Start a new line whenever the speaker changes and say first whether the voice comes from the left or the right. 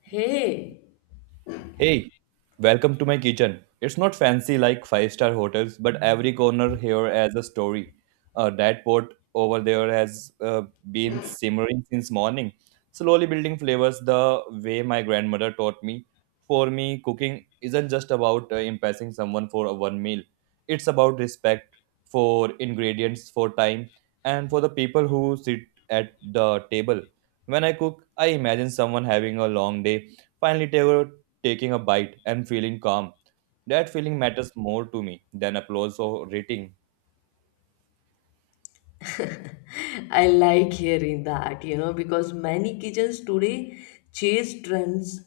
left: Hey.
right: Hey, welcome to my kitchen. It's not fancy like five-star hotels, but every corner here has a story. That pot over there has been simmering since morning, slowly building flavors the way my grandmother taught me. For me, cooking isn't just about impressing someone for a one meal, it's about respect for ingredients, for time, and for the people who sit at the table. When I cook, I imagine someone having a long day finally taking a bite and feeling calm. That feeling matters more to me than applause or rating.
left: I like hearing that, you know, because many kitchens today chase trends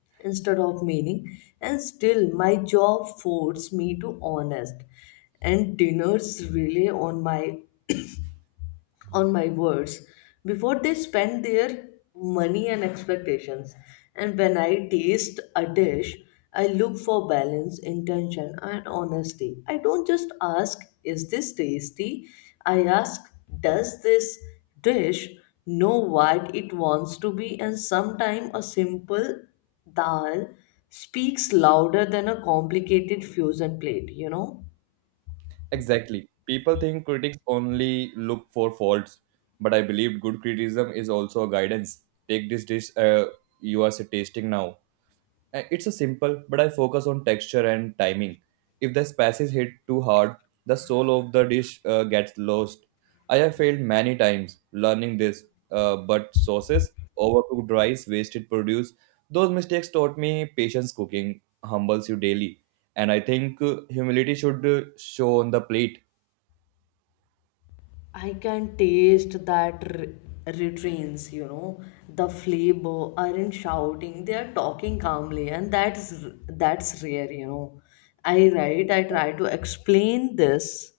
left: instead of meaning, and still my job forces me to honest, and dinners rely on my words before they spend their money and expectations. And when I taste a dish, I look for balance, intention, and honesty. I don't just ask, is this tasty? I ask, does this dish know what it wants to be? And sometimes a simple dal speaks louder than a complicated fusion plate, you know?
right: Exactly. People think critics only look for faults, but I believe good criticism is also a guidance. Take this dish you are tasting now. It's a simple, but I focus on texture and timing. If the spices hit too hard, the soul of the dish gets lost. I have failed many times learning this, but sauces, overcooked rice, wasted produce, those mistakes taught me patience cooking humbles you daily. And I think humility should show on the plate.
left: I can taste that retrains, you know, the flavor aren't shouting, they are talking calmly, and that's rare, you know. I write, I try to explain this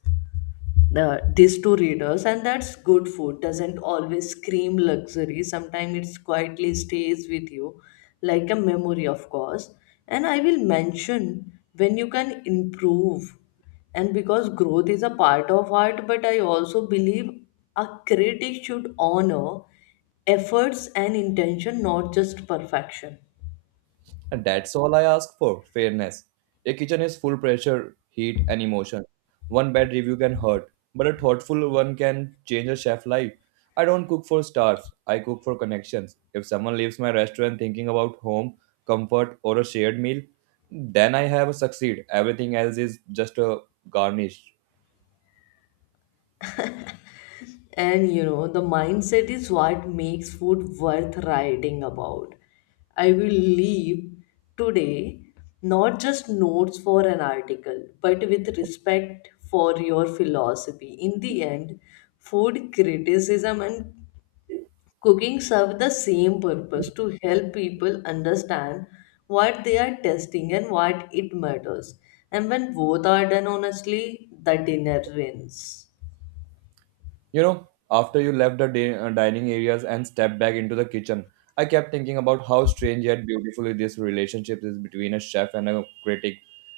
left: these two readers, and that's good food doesn't always scream luxury. Sometimes it's quietly stays with you like a memory, of course, and I will mention when you can improve, and because growth is a part of art. But I also believe a critic should honor efforts and intention, not just perfection.
right: And that's all I ask for fairness. A kitchen is full pressure, heat, and emotion. One bad review can hurt, but a thoughtful one can change a chef's life. I don't cook for stars, I cook for connections. If someone leaves my restaurant thinking about home, comfort, or a shared meal, then I have succeed. Everything else is just a garnish.
left: And you know, the mindset is what makes food worth writing about. I will leave today not just notes for an article, but with respect for your philosophy. In the end, food criticism and cooking serve the same purpose, to help people understand what they are testing and what it matters. And when both are done honestly, the dinner wins.
right: You know, after you left the dining areas and stepped back into the kitchen, I kept thinking about how strange yet beautifully this relationship is between a chef and a critic.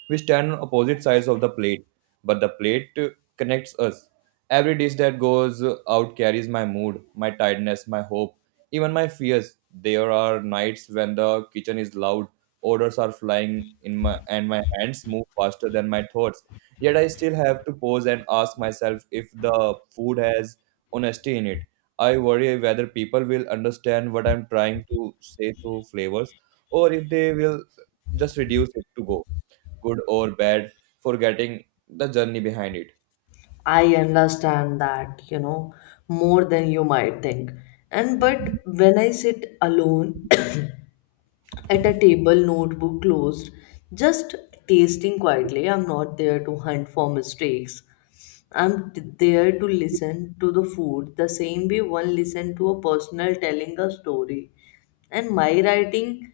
right: We stand on opposite sides of the plate, but the plate connects us. Every dish that goes out carries my mood, my tiredness, my hope, even my fears. There are nights when the kitchen is loud, orders are flying in my and my hands move faster than my thoughts. Yet I still have to pause and ask myself if the food has honesty in it. I worry whether people will understand what I'm trying to say through flavors or if they will just reduce it to go good or bad, forgetting the journey behind it.
left: I understand that, you know, more than you might think. And but when I sit alone at a table, notebook closed, just tasting quietly. I'm not there to hunt for mistakes. There to listen to the food the same way one listens to a personal telling a story. And my writing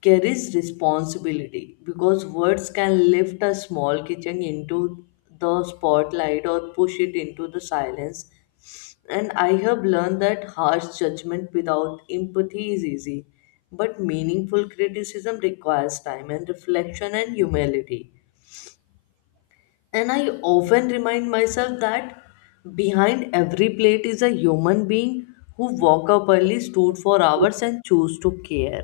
left: carries responsibility because words can lift a small kitchen into the spotlight or push it into the silence, and I have learned that harsh judgment without empathy is easy, but meaningful criticism requires time and reflection and humility. And I often remind myself that behind every plate is a human being who woke up early, stood for hours, and chose to care.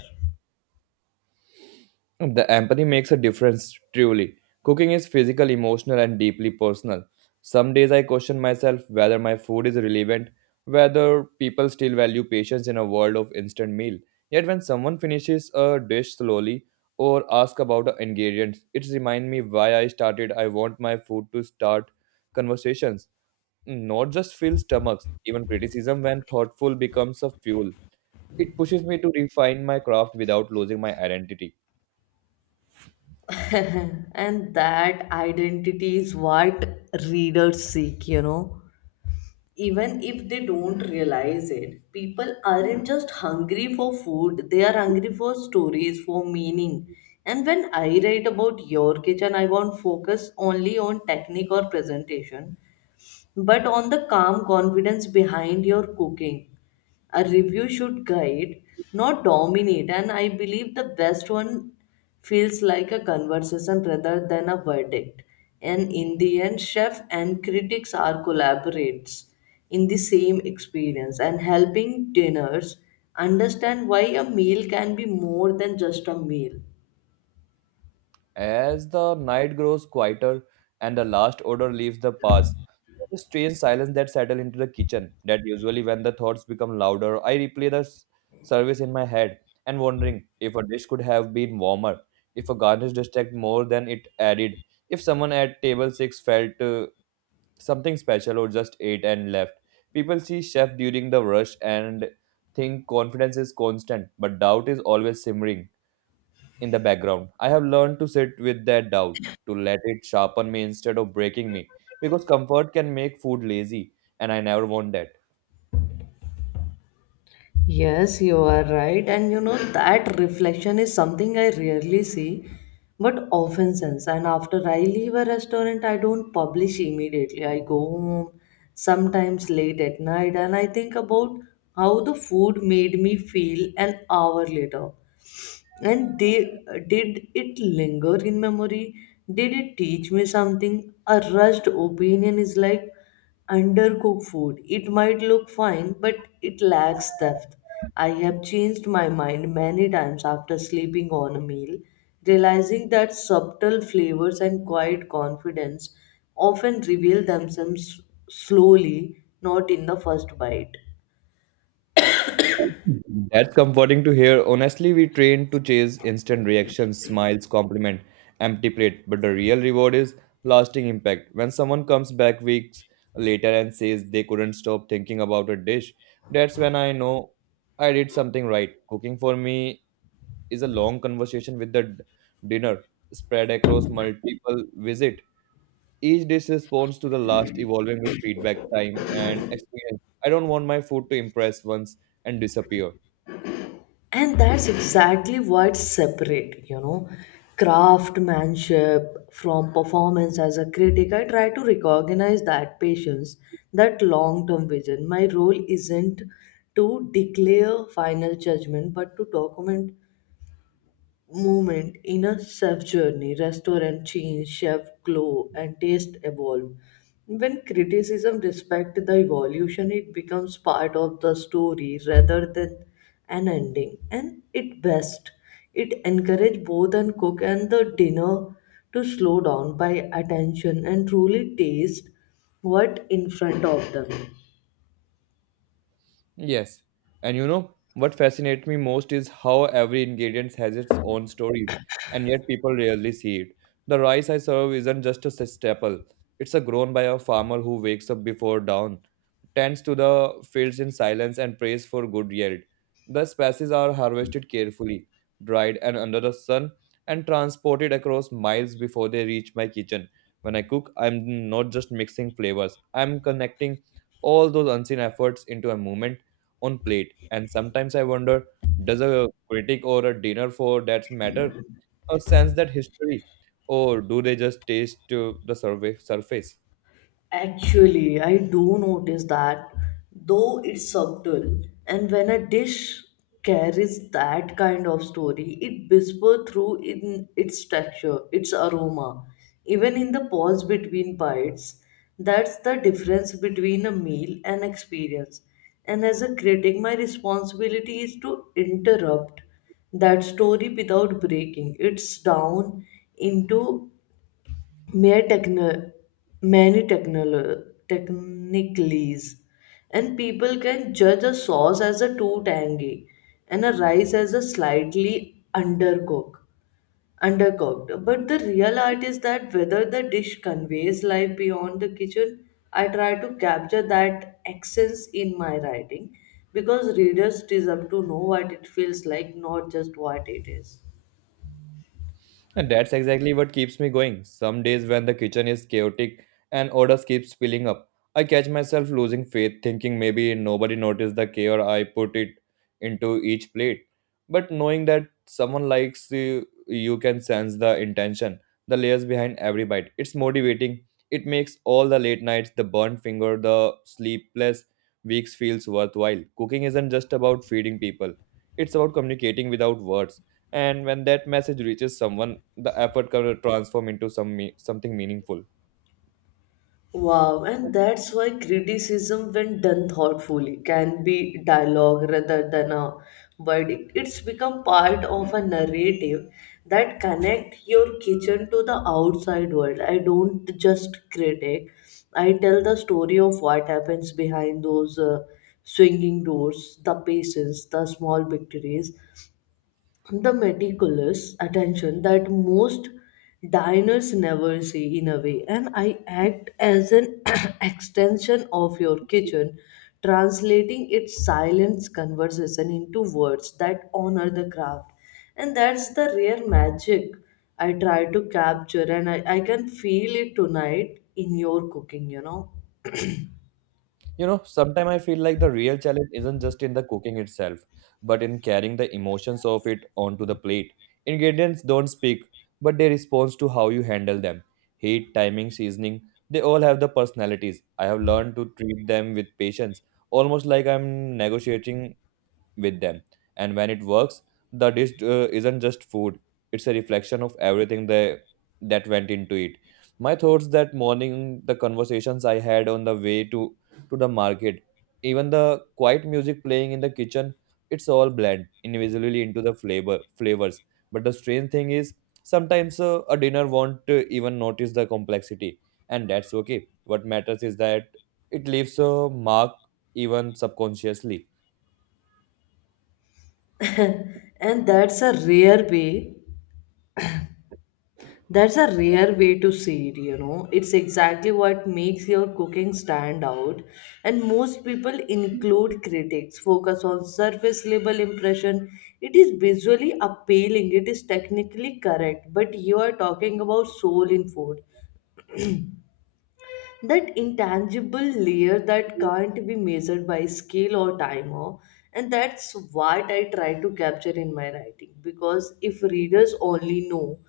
right: The empathy makes a difference, truly. Cooking is physical, emotional, and deeply personal. Some days I question myself whether my food is relevant, whether people still value patience in a world of instant meal. Yet when someone finishes a dish slowly or asks about the ingredients, it reminds me why I started. I want my food to start conversations, not just fill stomachs. Even criticism, when thoughtful, becomes a fuel. It pushes me to refine my craft without losing my identity.
left: And that identity is what readers seek, you know, even if they don't realize it. People aren't just hungry for food, they are hungry for stories, for meaning. And when I write about your kitchen, I won't focus only on technique or presentation, but on the calm confidence behind your cooking. A review should guide, not dominate, and I believe the best one feels like a conversation rather than a verdict. And in the end, chef and critics are collaborates in the same experience, and helping diners understand why a meal can be more than just a meal.
right: As the night grows quieter and the last odor leaves the past, there's a strange silence that settles into the kitchen. That usually, when the thoughts become louder, I replay the service in my head and wondering if a dish could have been warmer, if a garnish distracted more than it added, if someone at table six felt something special or just ate and left. People see chef during the rush and think confidence is constant, but doubt is always simmering in the background. I have learned to sit with that doubt, to let it sharpen me instead of breaking me, because comfort can make food lazy, and I never want that.
left: Yes, you are right. And you know, that reflection is something I rarely see, but often sense. And after I leave a restaurant, I don't publish immediately. I go home, sometimes late at night, and I think about how the food made me feel an hour later. And they did it linger in memory? Did it teach me something? A rushed opinion is like undercooked food. It might look fine, but it lacks depth. I have changed my mind many times after sleeping on a meal, realizing that subtle flavors and quiet confidence often reveal themselves slowly, not in the first bite.
right: That's comforting to hear. Honestly, we train to chase instant reactions, smiles, compliment, empty plate, but the real reward is lasting impact. When someone comes back weeks later and says they couldn't stop thinking about a dish, that's when I know I did something right. Cooking for me is a long conversation with the dinner spread across multiple visit. Each dish responds to the last, evolving with feedback, time, and experience. I don't want my food to impress once and disappear.
left: And that's exactly what separate, you know, craftsmanship from performance. As a critic, I try to recognize that patience, that long term vision. My role isn't to declare final judgment but to document movement, in a self journey, restaurant change, chef glow, and taste evolve. When criticism respects the evolution, it becomes part of the story rather than an ending. And it best. It encourage both and cook and the dinner to slow down by attention and truly taste what in front of them.
right: Yes. And you know what fascinates me most is how every ingredient has its own stories, and yet people rarely see it. The rice I serve isn't just a staple, it's a grown by a farmer who wakes up before dawn, tends to the fields in silence, and prays for good yield. The spices are harvested carefully, dried and under the sun, and transported across miles before they reach my kitchen. When I cook, I'm not just mixing flavors, I'm connecting all those unseen efforts into a moment on plate. And sometimes I wonder, does a critic or a dinner for that matter sense that history, or do they just taste the survey surface?
left: Actually, I do notice that, though it's subtle, and when a dish carries that kind of story, it whispers through in its texture, its aroma, even in the pause between bites. That's the difference between a meal and experience. And as a critic, my responsibility is to interrupt that story without breaking it's down into mere many technicalities. And people can judge a sauce as a too tangy and a rice as a slightly undercooked undercooked, but the real art is that whether the dish conveys life beyond the kitchen. I try to capture that essence in my writing because readers deserve to know what it feels like, not just what it is.
right: And that's exactly what keeps me going. Some days when the kitchen is chaotic and orders keep spilling up, I catch myself losing faith, thinking maybe nobody noticed the care I put it into each plate. But knowing that someone likes you, you can sense the intention, the layers behind every bite. It's motivating. It makes all the late nights, the burnt finger, the sleepless weeks feels worthwhile. Cooking isn't just about feeding people. It's about communicating without words. And when that message reaches someone the effort can transform into something meaningful.
left: Wow, and that's why criticism, when done thoughtfully, can be dialogue rather than a verdict. It's become part of a narrative that connect your kitchen to the outside world. I don't just critic; I tell the story of what happens behind those swinging doors, the patience, the small victories, the meticulous attention that most diners never see. In a way, and I act as an extension of your kitchen, translating its silence conversation into words that honor the craft. And that's the rare magic I try to capture. I can feel it tonight in your cooking, you know.
right: You know, sometimes I feel like the real challenge isn't just in the cooking itself but in carrying the emotions of it onto the plate. Ingredients don't speak but they respond to how you handle them, heat, timing, seasoning, they all have the personalities. I have learned to treat them with patience, almost like I'm negotiating with them. And when it works, the dish isn't just food; it's a reflection of everything that went into it. My thoughts that morning, the conversations I had on the way to the market, even the quiet music playing in the kitchen, it's all blend invisibly into the flavors. But the strange thing is, sometimes a dinner won't even notice the complexity, and that's okay. What matters is that it leaves a mark even subconsciously.
left: and that's a rare way That's a rare way to see it, you know. It's exactly what makes your cooking stand out. And most people, include critics, focus on surface level impression. It is visually appealing, it is technically correct, but you are talking about soul in food. That intangible layer that can't be measured by scale or timer. And that's what I try to capture in my writing, because if readers only know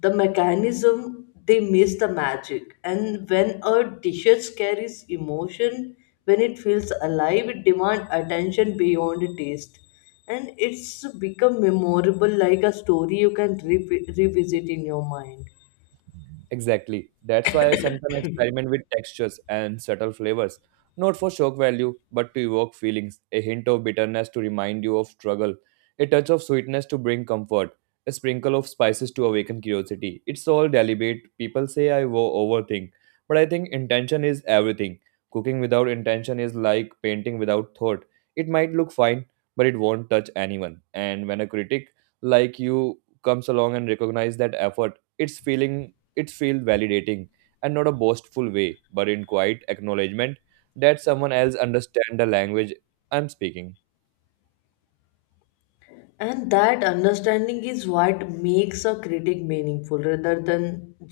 left: the mechanism they miss the magic. And when a dishes carries emotion, when it feels alive, it demands attention beyond taste, and it's become memorable like a story you can revisit in your mind.
right: Exactly. That's why I sometimes experiment with textures and subtle flavors, not for shock value, but to evoke feelings, a hint of bitterness to remind you of struggle, a touch of sweetness to bring comfort, a sprinkle of spices to awaken curiosity. It's all deliberate. People say I overthink, but I think intention is everything. Cooking without intention is like painting without thought. It might look fine, but it won't touch anyone. And when a critic like you comes along and recognize that effort, it feels validating and not a boastful way, but in quiet acknowledgement that someone else understands the language I'm speaking.
left: And that understanding is what makes a critic meaningful rather than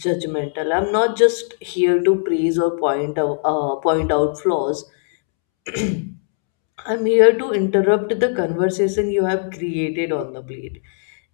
left: judgmental. I'm not just here to praise or point out flaws. I'm here to interrupt the conversation you have created on the plate.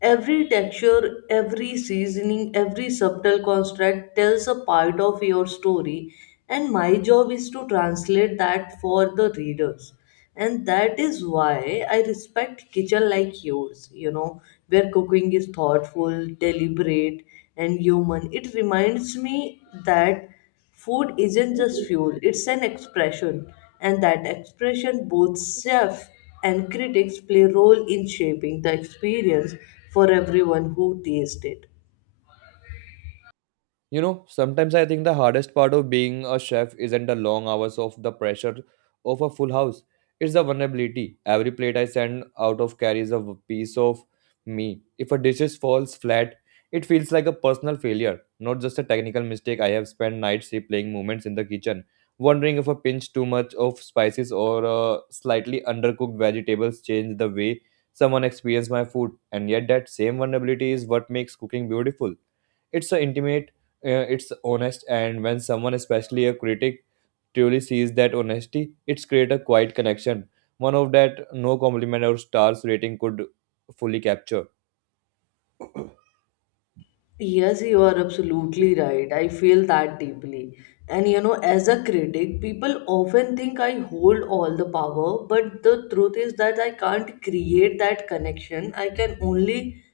left: Every texture, every seasoning, every subtle construct tells a part of your story, and my job is to translate that for the readers. And that is why I respect kitchen like yours, you know, where cooking is thoughtful, deliberate, and human. It reminds me that food isn't just fuel, it's an expression, and that expression both chef and critics play a role in shaping the experience for everyone who tastes it.
right: You know, sometimes I think the hardest part of being a chef isn't the long hours of the pressure of a full house. It's the vulnerability. Every plate I send out of carries a piece of me. If a dish is falls flat, it feels like a personal failure, not just a technical mistake. I have spent nights replaying moments in the kitchen, wondering if a pinch too much of spices or slightly undercooked vegetables changed the way someone experienced my food. And yet, that same vulnerability is what makes cooking beautiful. It's a intimate, it's honest, and when someone, especially a critic, truly sees that honesty, it's create a quiet connection. One of that no compliment or stars rating could fully capture.
left: Yes, you are absolutely right. I feel that deeply. And you know, as a critic, people often think I hold all the power, but the truth is that I can't create that connection. I can only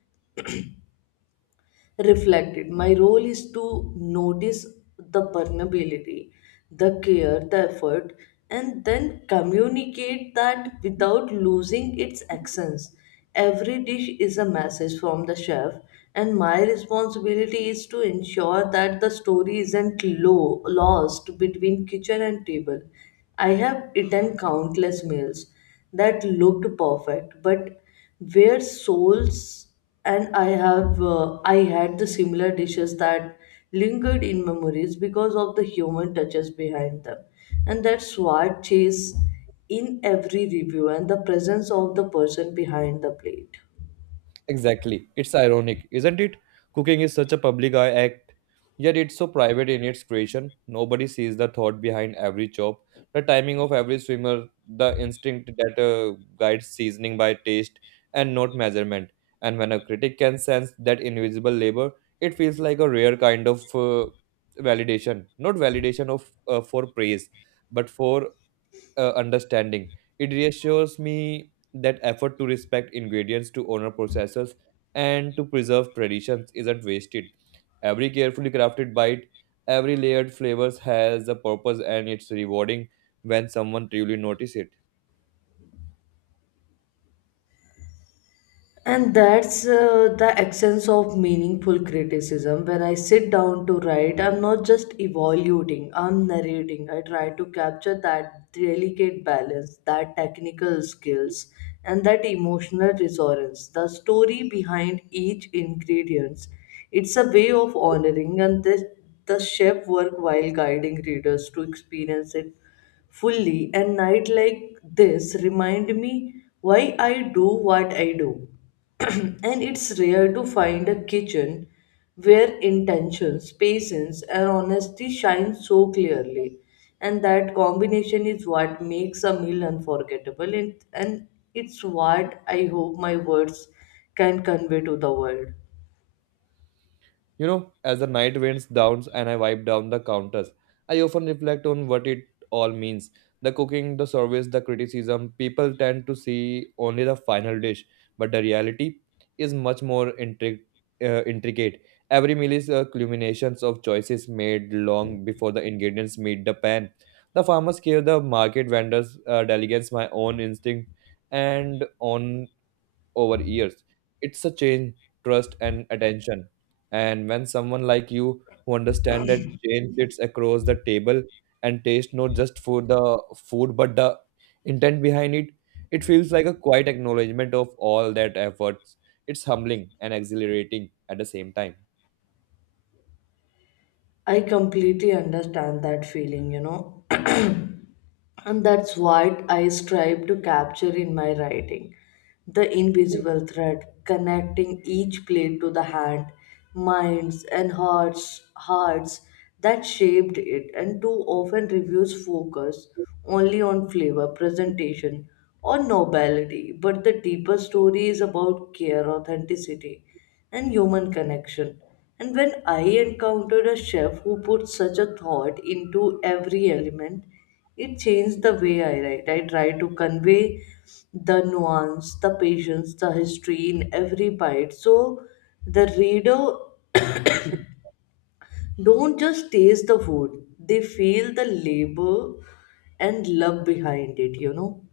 left: reflected. My role is to notice the vulnerability, the care, the effort, and then communicate that without losing its essence. Every dish is a message from the chef, and my responsibility is to ensure that the story isn't lost between kitchen and table. I have eaten countless meals that looked perfect but where souls, and I had the similar dishes that lingered in memories because of the human touches behind them. And that's what chase in every review, and the presence of the person behind the plate.
right: Exactly. It's ironic, isn't it? Cooking is such a public eye act, yet it's so private in its creation. Nobody sees the thought behind every chop, the timing of every swimmer, the instinct that guides seasoning by taste and not measurement. And when a critic can sense that invisible labor, it feels like a rare kind of validation. Not validation of for praise, but for understanding. It reassures me that effort to respect ingredients, to honor processes, and to preserve traditions isn't wasted. Every carefully crafted bite, every layered flavors has a purpose, and it's rewarding when someone truly notices it.
left: And that's the essence of meaningful criticism. When I sit down to write, I'm not just evaluating, I'm narrating. I try to capture that delicate balance, that technical skills, and that emotional resonance, the story behind each ingredient. It's a way of honoring and this, the chef work, while guiding readers to experience it fully. And night like this remind me why I do what I do. And it's rare to find a kitchen where intentions patience and honesty shine so clearly, and that combination is what makes a meal unforgettable. And it's what I hope my words can convey to the world.
right: You know, as the night winds down and I wipe down the counters, I often reflect on what it all means. The cooking, the service, the criticism, people tend to see only the final dish, but the reality is much more intricate. Every meal is a culmination of choices made long before the ingredients meet the pan. The farmers care, the market vendors delegates my own instinct and on over years. It's a change, trust, and attention. And when someone like you who understand that change sits across the table and taste not just for the food but the intent behind it, it feels like a quiet acknowledgement of all that efforts. It's humbling and exhilarating at the same time.
left: I completely understand that feeling, you know. And that's what I strive to capture in my writing, the invisible thread connecting each plate to the hand, minds, and hearts that shaped it. And too often, reviews focus only on flavor, presentation, or nobility, but the deeper story is about care, authenticity and human connection. And when I encountered a chef who put such a thought into every element, it changed the way I write. I try to convey the nuance, the patience, the history in every bite. So the reader don't just taste the food, they feel the labor and love behind it, you know.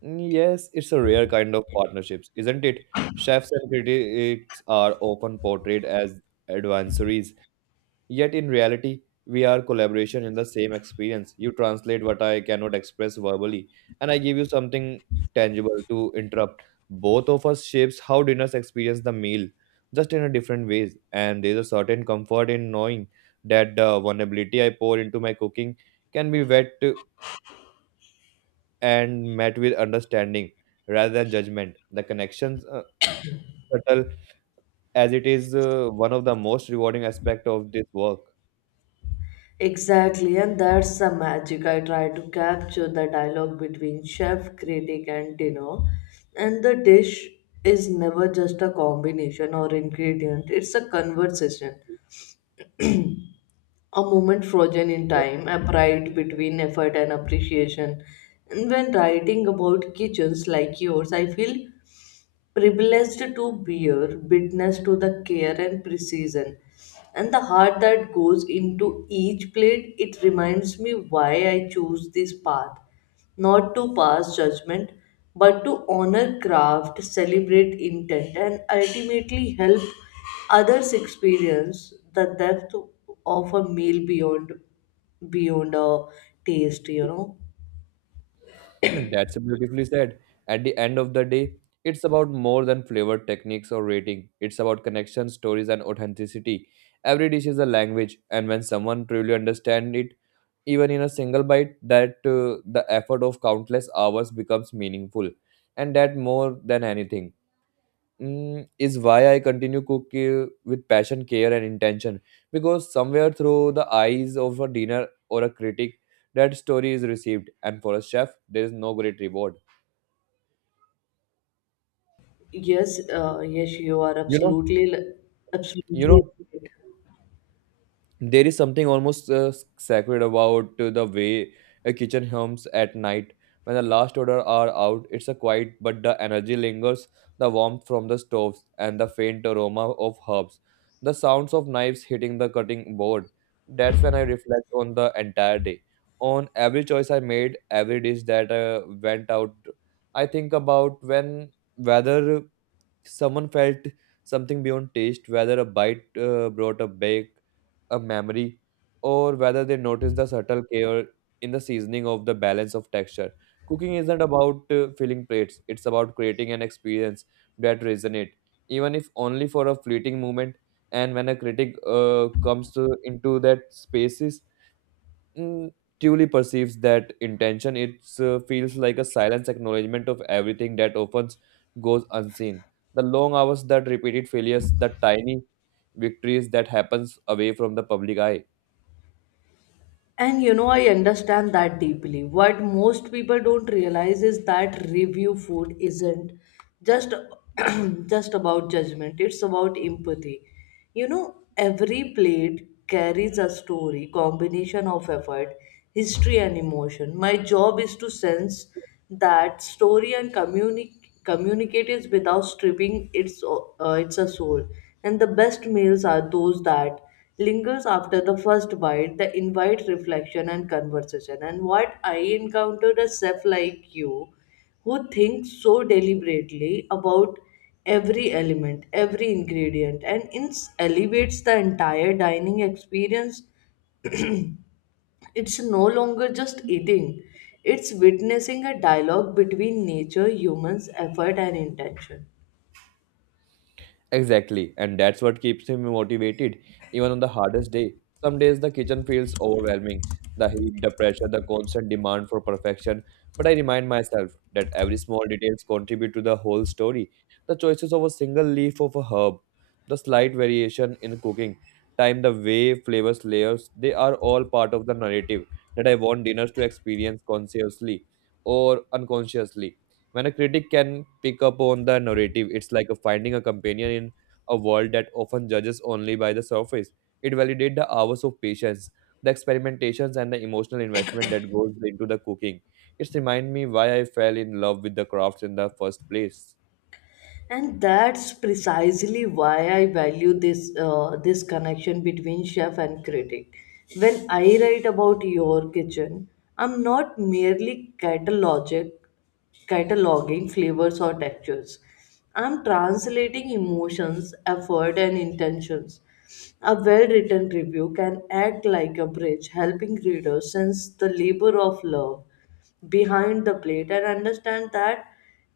right: Yes, it's a rare kind of partnerships, isn't it? Chefs and critics are often portrayed as adversaries, yet in reality, we are collaboration in the same experience. You translate what I cannot express verbally, and I give you something tangible to interrupt. Both of us shapes how dinners experience the meal, just in a different ways. And there's a certain comfort in knowing that the vulnerability I pour into my cooking can be wet and met with understanding rather than judgment. The connections, subtle as it is, one of the most rewarding aspect of this work.
left: Exactly, and that's the magic. I try to capture the dialogue between chef, critic, and dinner. And the dish is never just a combination or ingredient, it's a conversation, a moment frozen in time, a pride between effort and appreciation. And when writing about kitchens like yours, I feel privileged to bear witness to the care and precision and the heart that goes into each plate. It reminds me why I chose this path, not to pass judgment but to honor craft, celebrate intent, and ultimately help others experience the depth of a meal beyond a taste you know
right: Hmm. That's beautifully said. At the end of the day, it's about more than flavor techniques or rating. It's about connection, stories, and authenticity. Every dish is a language, and when someone truly understands it, even in a single bite, that the effort of countless hours becomes meaningful, and that more than anything is why I continue cook with passion, care, and intention. Because somewhere through the eyes of a dinner or a critic, that story is received, and for a chef, there is no great reward.
left: yes uh, yes You are
right: You know,
left: absolutely
right: you
left: absolutely
right: know.
left: right.
right: There is something almost sacred about the way a kitchen hums at night. When the last odor are out, it's a quiet, but the energy lingers, the warmth from the stoves, and the faint aroma of herbs, the sounds of knives hitting the cutting board. That's when I reflect on the entire day, on every choice I made, every dish that went out. I think about when whether someone felt something beyond taste, whether a bite brought a back, a memory, or whether they noticed the subtle care in the seasoning of the balance of texture. Cooking isn't about filling plates, it's about creating an experience that resonates, even if only for a fleeting moment. And when a critic comes into that spaces, mm, Tully perceives that intention. It feels like a silent acknowledgement of everything that often goes unseen. The long hours that repeated failures, the tiny victories that happens away from the public eye.
left: And you know, I understand that deeply. What most people don't realize is that review food isn't just just about judgment. It's about empathy. You know, every plate carries a story, combination of effort, history and emotion. My job is to sense that story and communicate is without stripping its, its a soul. And the best meals are those that lingers after the first bite, the invite reflection and conversation. And what I encountered a chef like you who thinks so deliberately about every element, every ingredient, and elevates the entire dining experience, it's no longer just eating, it's witnessing a dialogue between nature, humans, effort, and intention.
right: Exactly, and that's what keeps him motivated even on the hardest day. Some days the kitchen feels overwhelming the heat, the pressure, the constant demand for perfection. But I remind myself that every small details contribute to the whole story. The choices of a single leaf of a herb, the slight variation in cooking, time, the way flavors layers, they are all part of the narrative that I want dinners to experience consciously or unconsciously. When a critic can pick up on the narrative, it's like a finding a companion in a world that often judges only by the surface. It validates the hours of patience, the experimentations, and the emotional investment that goes into the cooking. It's remind me why I fell in love with the crafts in the first place.
left: And that's precisely why I value this connection between chef and critic. When I write about your kitchen, I'm not merely cataloging flavors or textures. I'm translating emotions, effort, and intentions. A well written review can act like a bridge, helping readers sense the labor of love behind the plate and understand that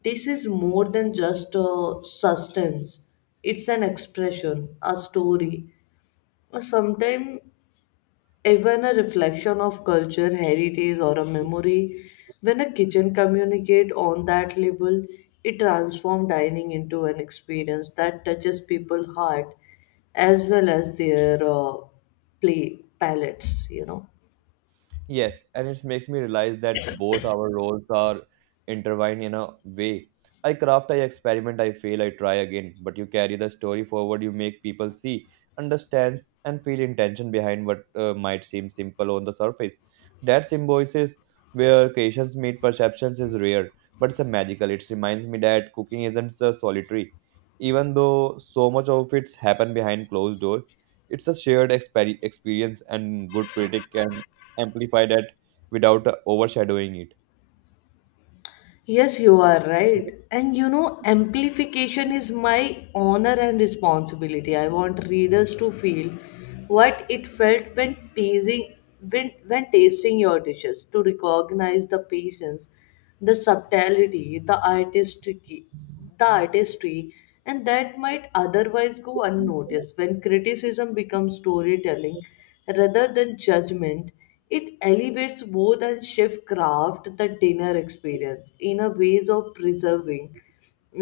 left: this is more than just a sustenance. It's an expression, a story, or sometimes even a reflection of culture, heritage, or a memory. When a kitchen communicates on that level, it transforms dining into an experience that touches people's heart as well as their play palettes, you know.
right: Yes, and it makes me realize that both our roles are intertwined in a way. I craft, I experiment, I fail, I try again, but you carry the story forward, you make people see, understands, and feel intention behind what might seem simple on the surface. That symbiosis where creations meet perceptions is rare, but it's a magical. It reminds me that cooking isn't so solitary. Even though so much of it's happened behind closed door, it's a shared experience and good critic can amplify that without overshadowing it.
left: Yes, you are right. And you know, amplification is my honor and responsibility. I want readers to feel what it felt when tasting your dishes, to recognize the patience, the subtlety, the artistry and that might otherwise go unnoticed. When criticism becomes storytelling rather than judgment, it elevates both and shift craft the dinner experience in a ways of preserving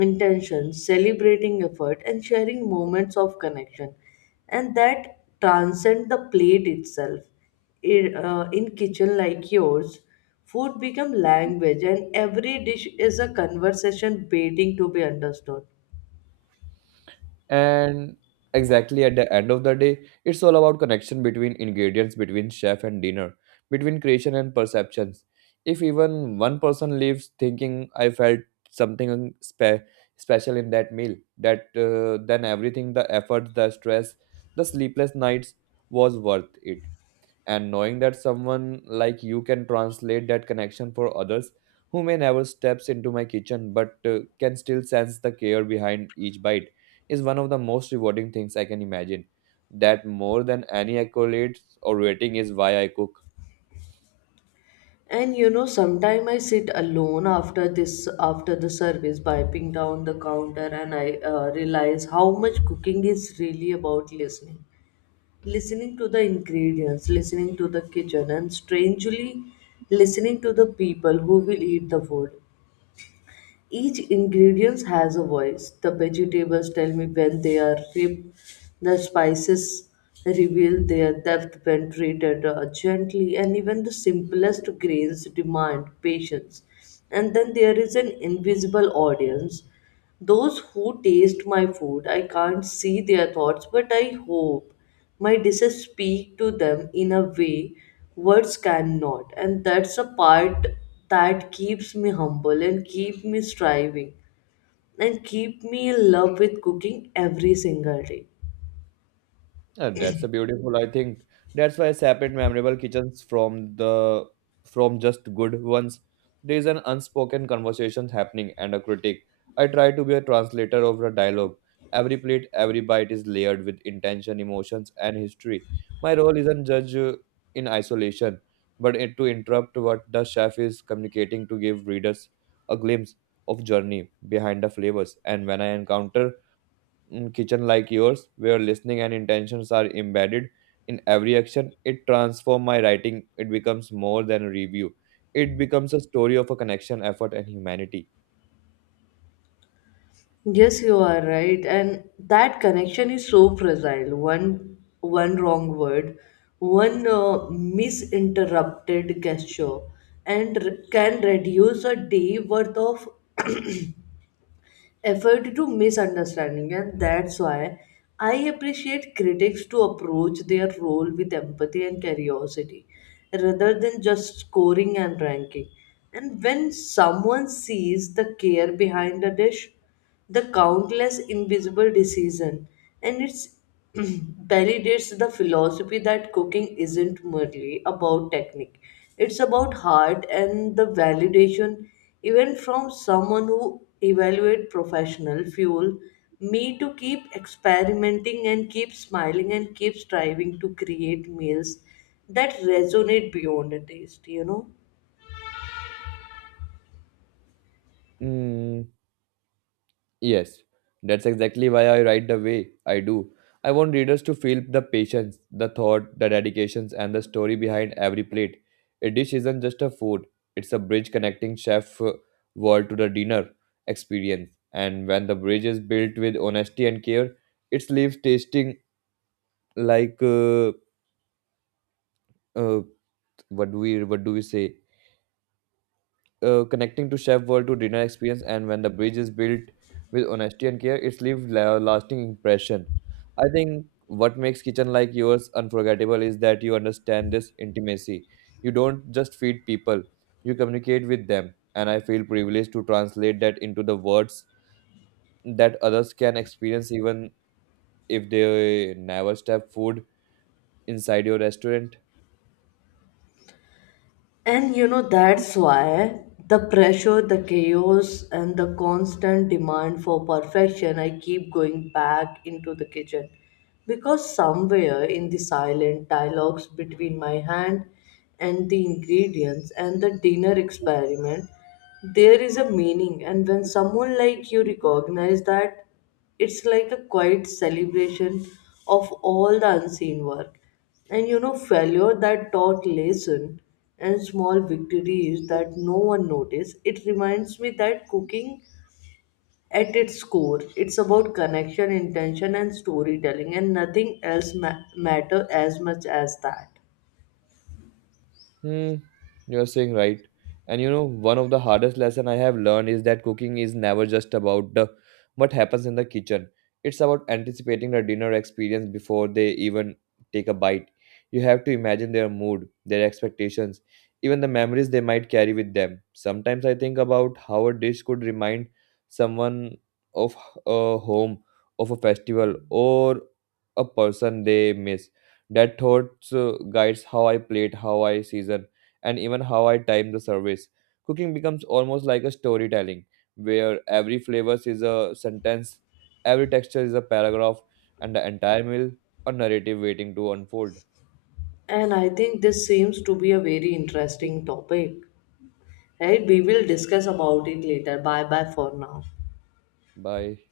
left: intention, celebrating effort, and sharing moments of connection, and that transcend the plate itself. In kitchen like yours, food become language and every dish is a conversation waiting to be understood.
right: And exactly, at the end of the day, it's all about connection, between ingredients, between chef and dinner, between creation and perceptions. If even one person leaves thinking I felt something special in that meal, that then everything, the effort, the stress, the sleepless nights was worth it. And knowing that someone like you can translate that connection for others who may never steps into my kitchen but can still sense the care behind each bite is one of the most rewarding things I can imagine. That more than any accolades or rating is why I cook.
left: And you know, sometime I sit alone after this, after the service, wiping down the counter, and I realize how much cooking is really about listening. Listening to the ingredients, listening to the kitchen, and strangely, listening to the people who will eat the food. Each ingredient has a voice. The vegetables tell me when they are ripe. The spices reveal their depth when treated gently, and even the simplest grains demand patience. And then there is an invisible audience, those who taste my food. I can't see their thoughts, but I hope my dishes speak to them in a way words cannot. And that's a part that keeps me humble and keep me striving and keep me in love with cooking every single day.
right: That's a beautiful. I think that's why I separate memorable kitchens from the from just good ones. There is an unspoken conversation happening and a critic. I try to be a translator of the dialogue. Every plate, every bite is layered with intention, emotions, and history. My role isn't judge in isolation, but it, to interrupt what the chef is communicating to give readers a glimpse of journey behind the flavors. And when I encounter kitchen like yours, where listening and intentions are embedded in every action, it transforms my writing. It becomes more than a review. It becomes a story of a connection, effort, and humanity.
left: Yes, you are right, and that connection is so fragile. One wrong word, one misinterrupted gesture, and can reduce a day worth of effort to misunderstanding, and that's why I appreciate critics to approach their role with empathy and curiosity, rather than just scoring and ranking. And when someone sees the care behind a dish, the countless invisible decision, and it validates the philosophy that cooking isn't merely about technique, it's about heart. And the validation even from someone who evaluate professional fuel me to keep experimenting and keep smiling and keep striving to create meals that resonate beyond a taste, you know.
right: Mm. Yes, that's exactly why I write the way I do. I want readers to feel the patience, the thought, the dedications, and the story behind every plate. A dish isn't just a food, it's a bridge connecting chef world to the dinner experience. And when the bridge is built with honesty and care, it leaves tasting like uh, what do we say? Uh, connecting to chef world to dinner experience, and when the bridge is built with honesty and care it's leaves lasting impression. I think what makes kitchen like yours unforgettable is that you understand this intimacy. You don't just feed people, you communicate with them, and I feel privileged to translate that into the words that others can experience even if they never step food inside your restaurant.
left: And you know, that's why the pressure, the chaos, and the constant demand for perfection, I keep going back into the kitchen. Because somewhere in the silent dialogues between my hand and the ingredients and the dinner experiment, there is a meaning. And when someone like you recognize that, it's like a quiet celebration of all the unseen work. And you know, failure that taught lesson and small victories that no one noticed, it reminds me that cooking at its core, it's about connection, intention and storytelling, and nothing else matter as much as that.
right: Hmm, you're saying right. And you know, one of the hardest lesson I have learned is that cooking is never just about the what happens in the kitchen. It's about anticipating the dinner experience before they even take a bite. You have to imagine their mood, their expectations, even the memories they might carry with them. Sometimes I think about how a dish could remind someone of a home, of a festival, or a person they miss that thoughts guides how I plate, how I season, and even how I time the service. Cooking becomes almost like a storytelling, where every flavor is a sentence, every texture is a paragraph, and the entire meal a narrative waiting to unfold.
left: And I think this seems to be a very interesting topic. Right? We will discuss about it later. Bye bye for now.
right: Bye.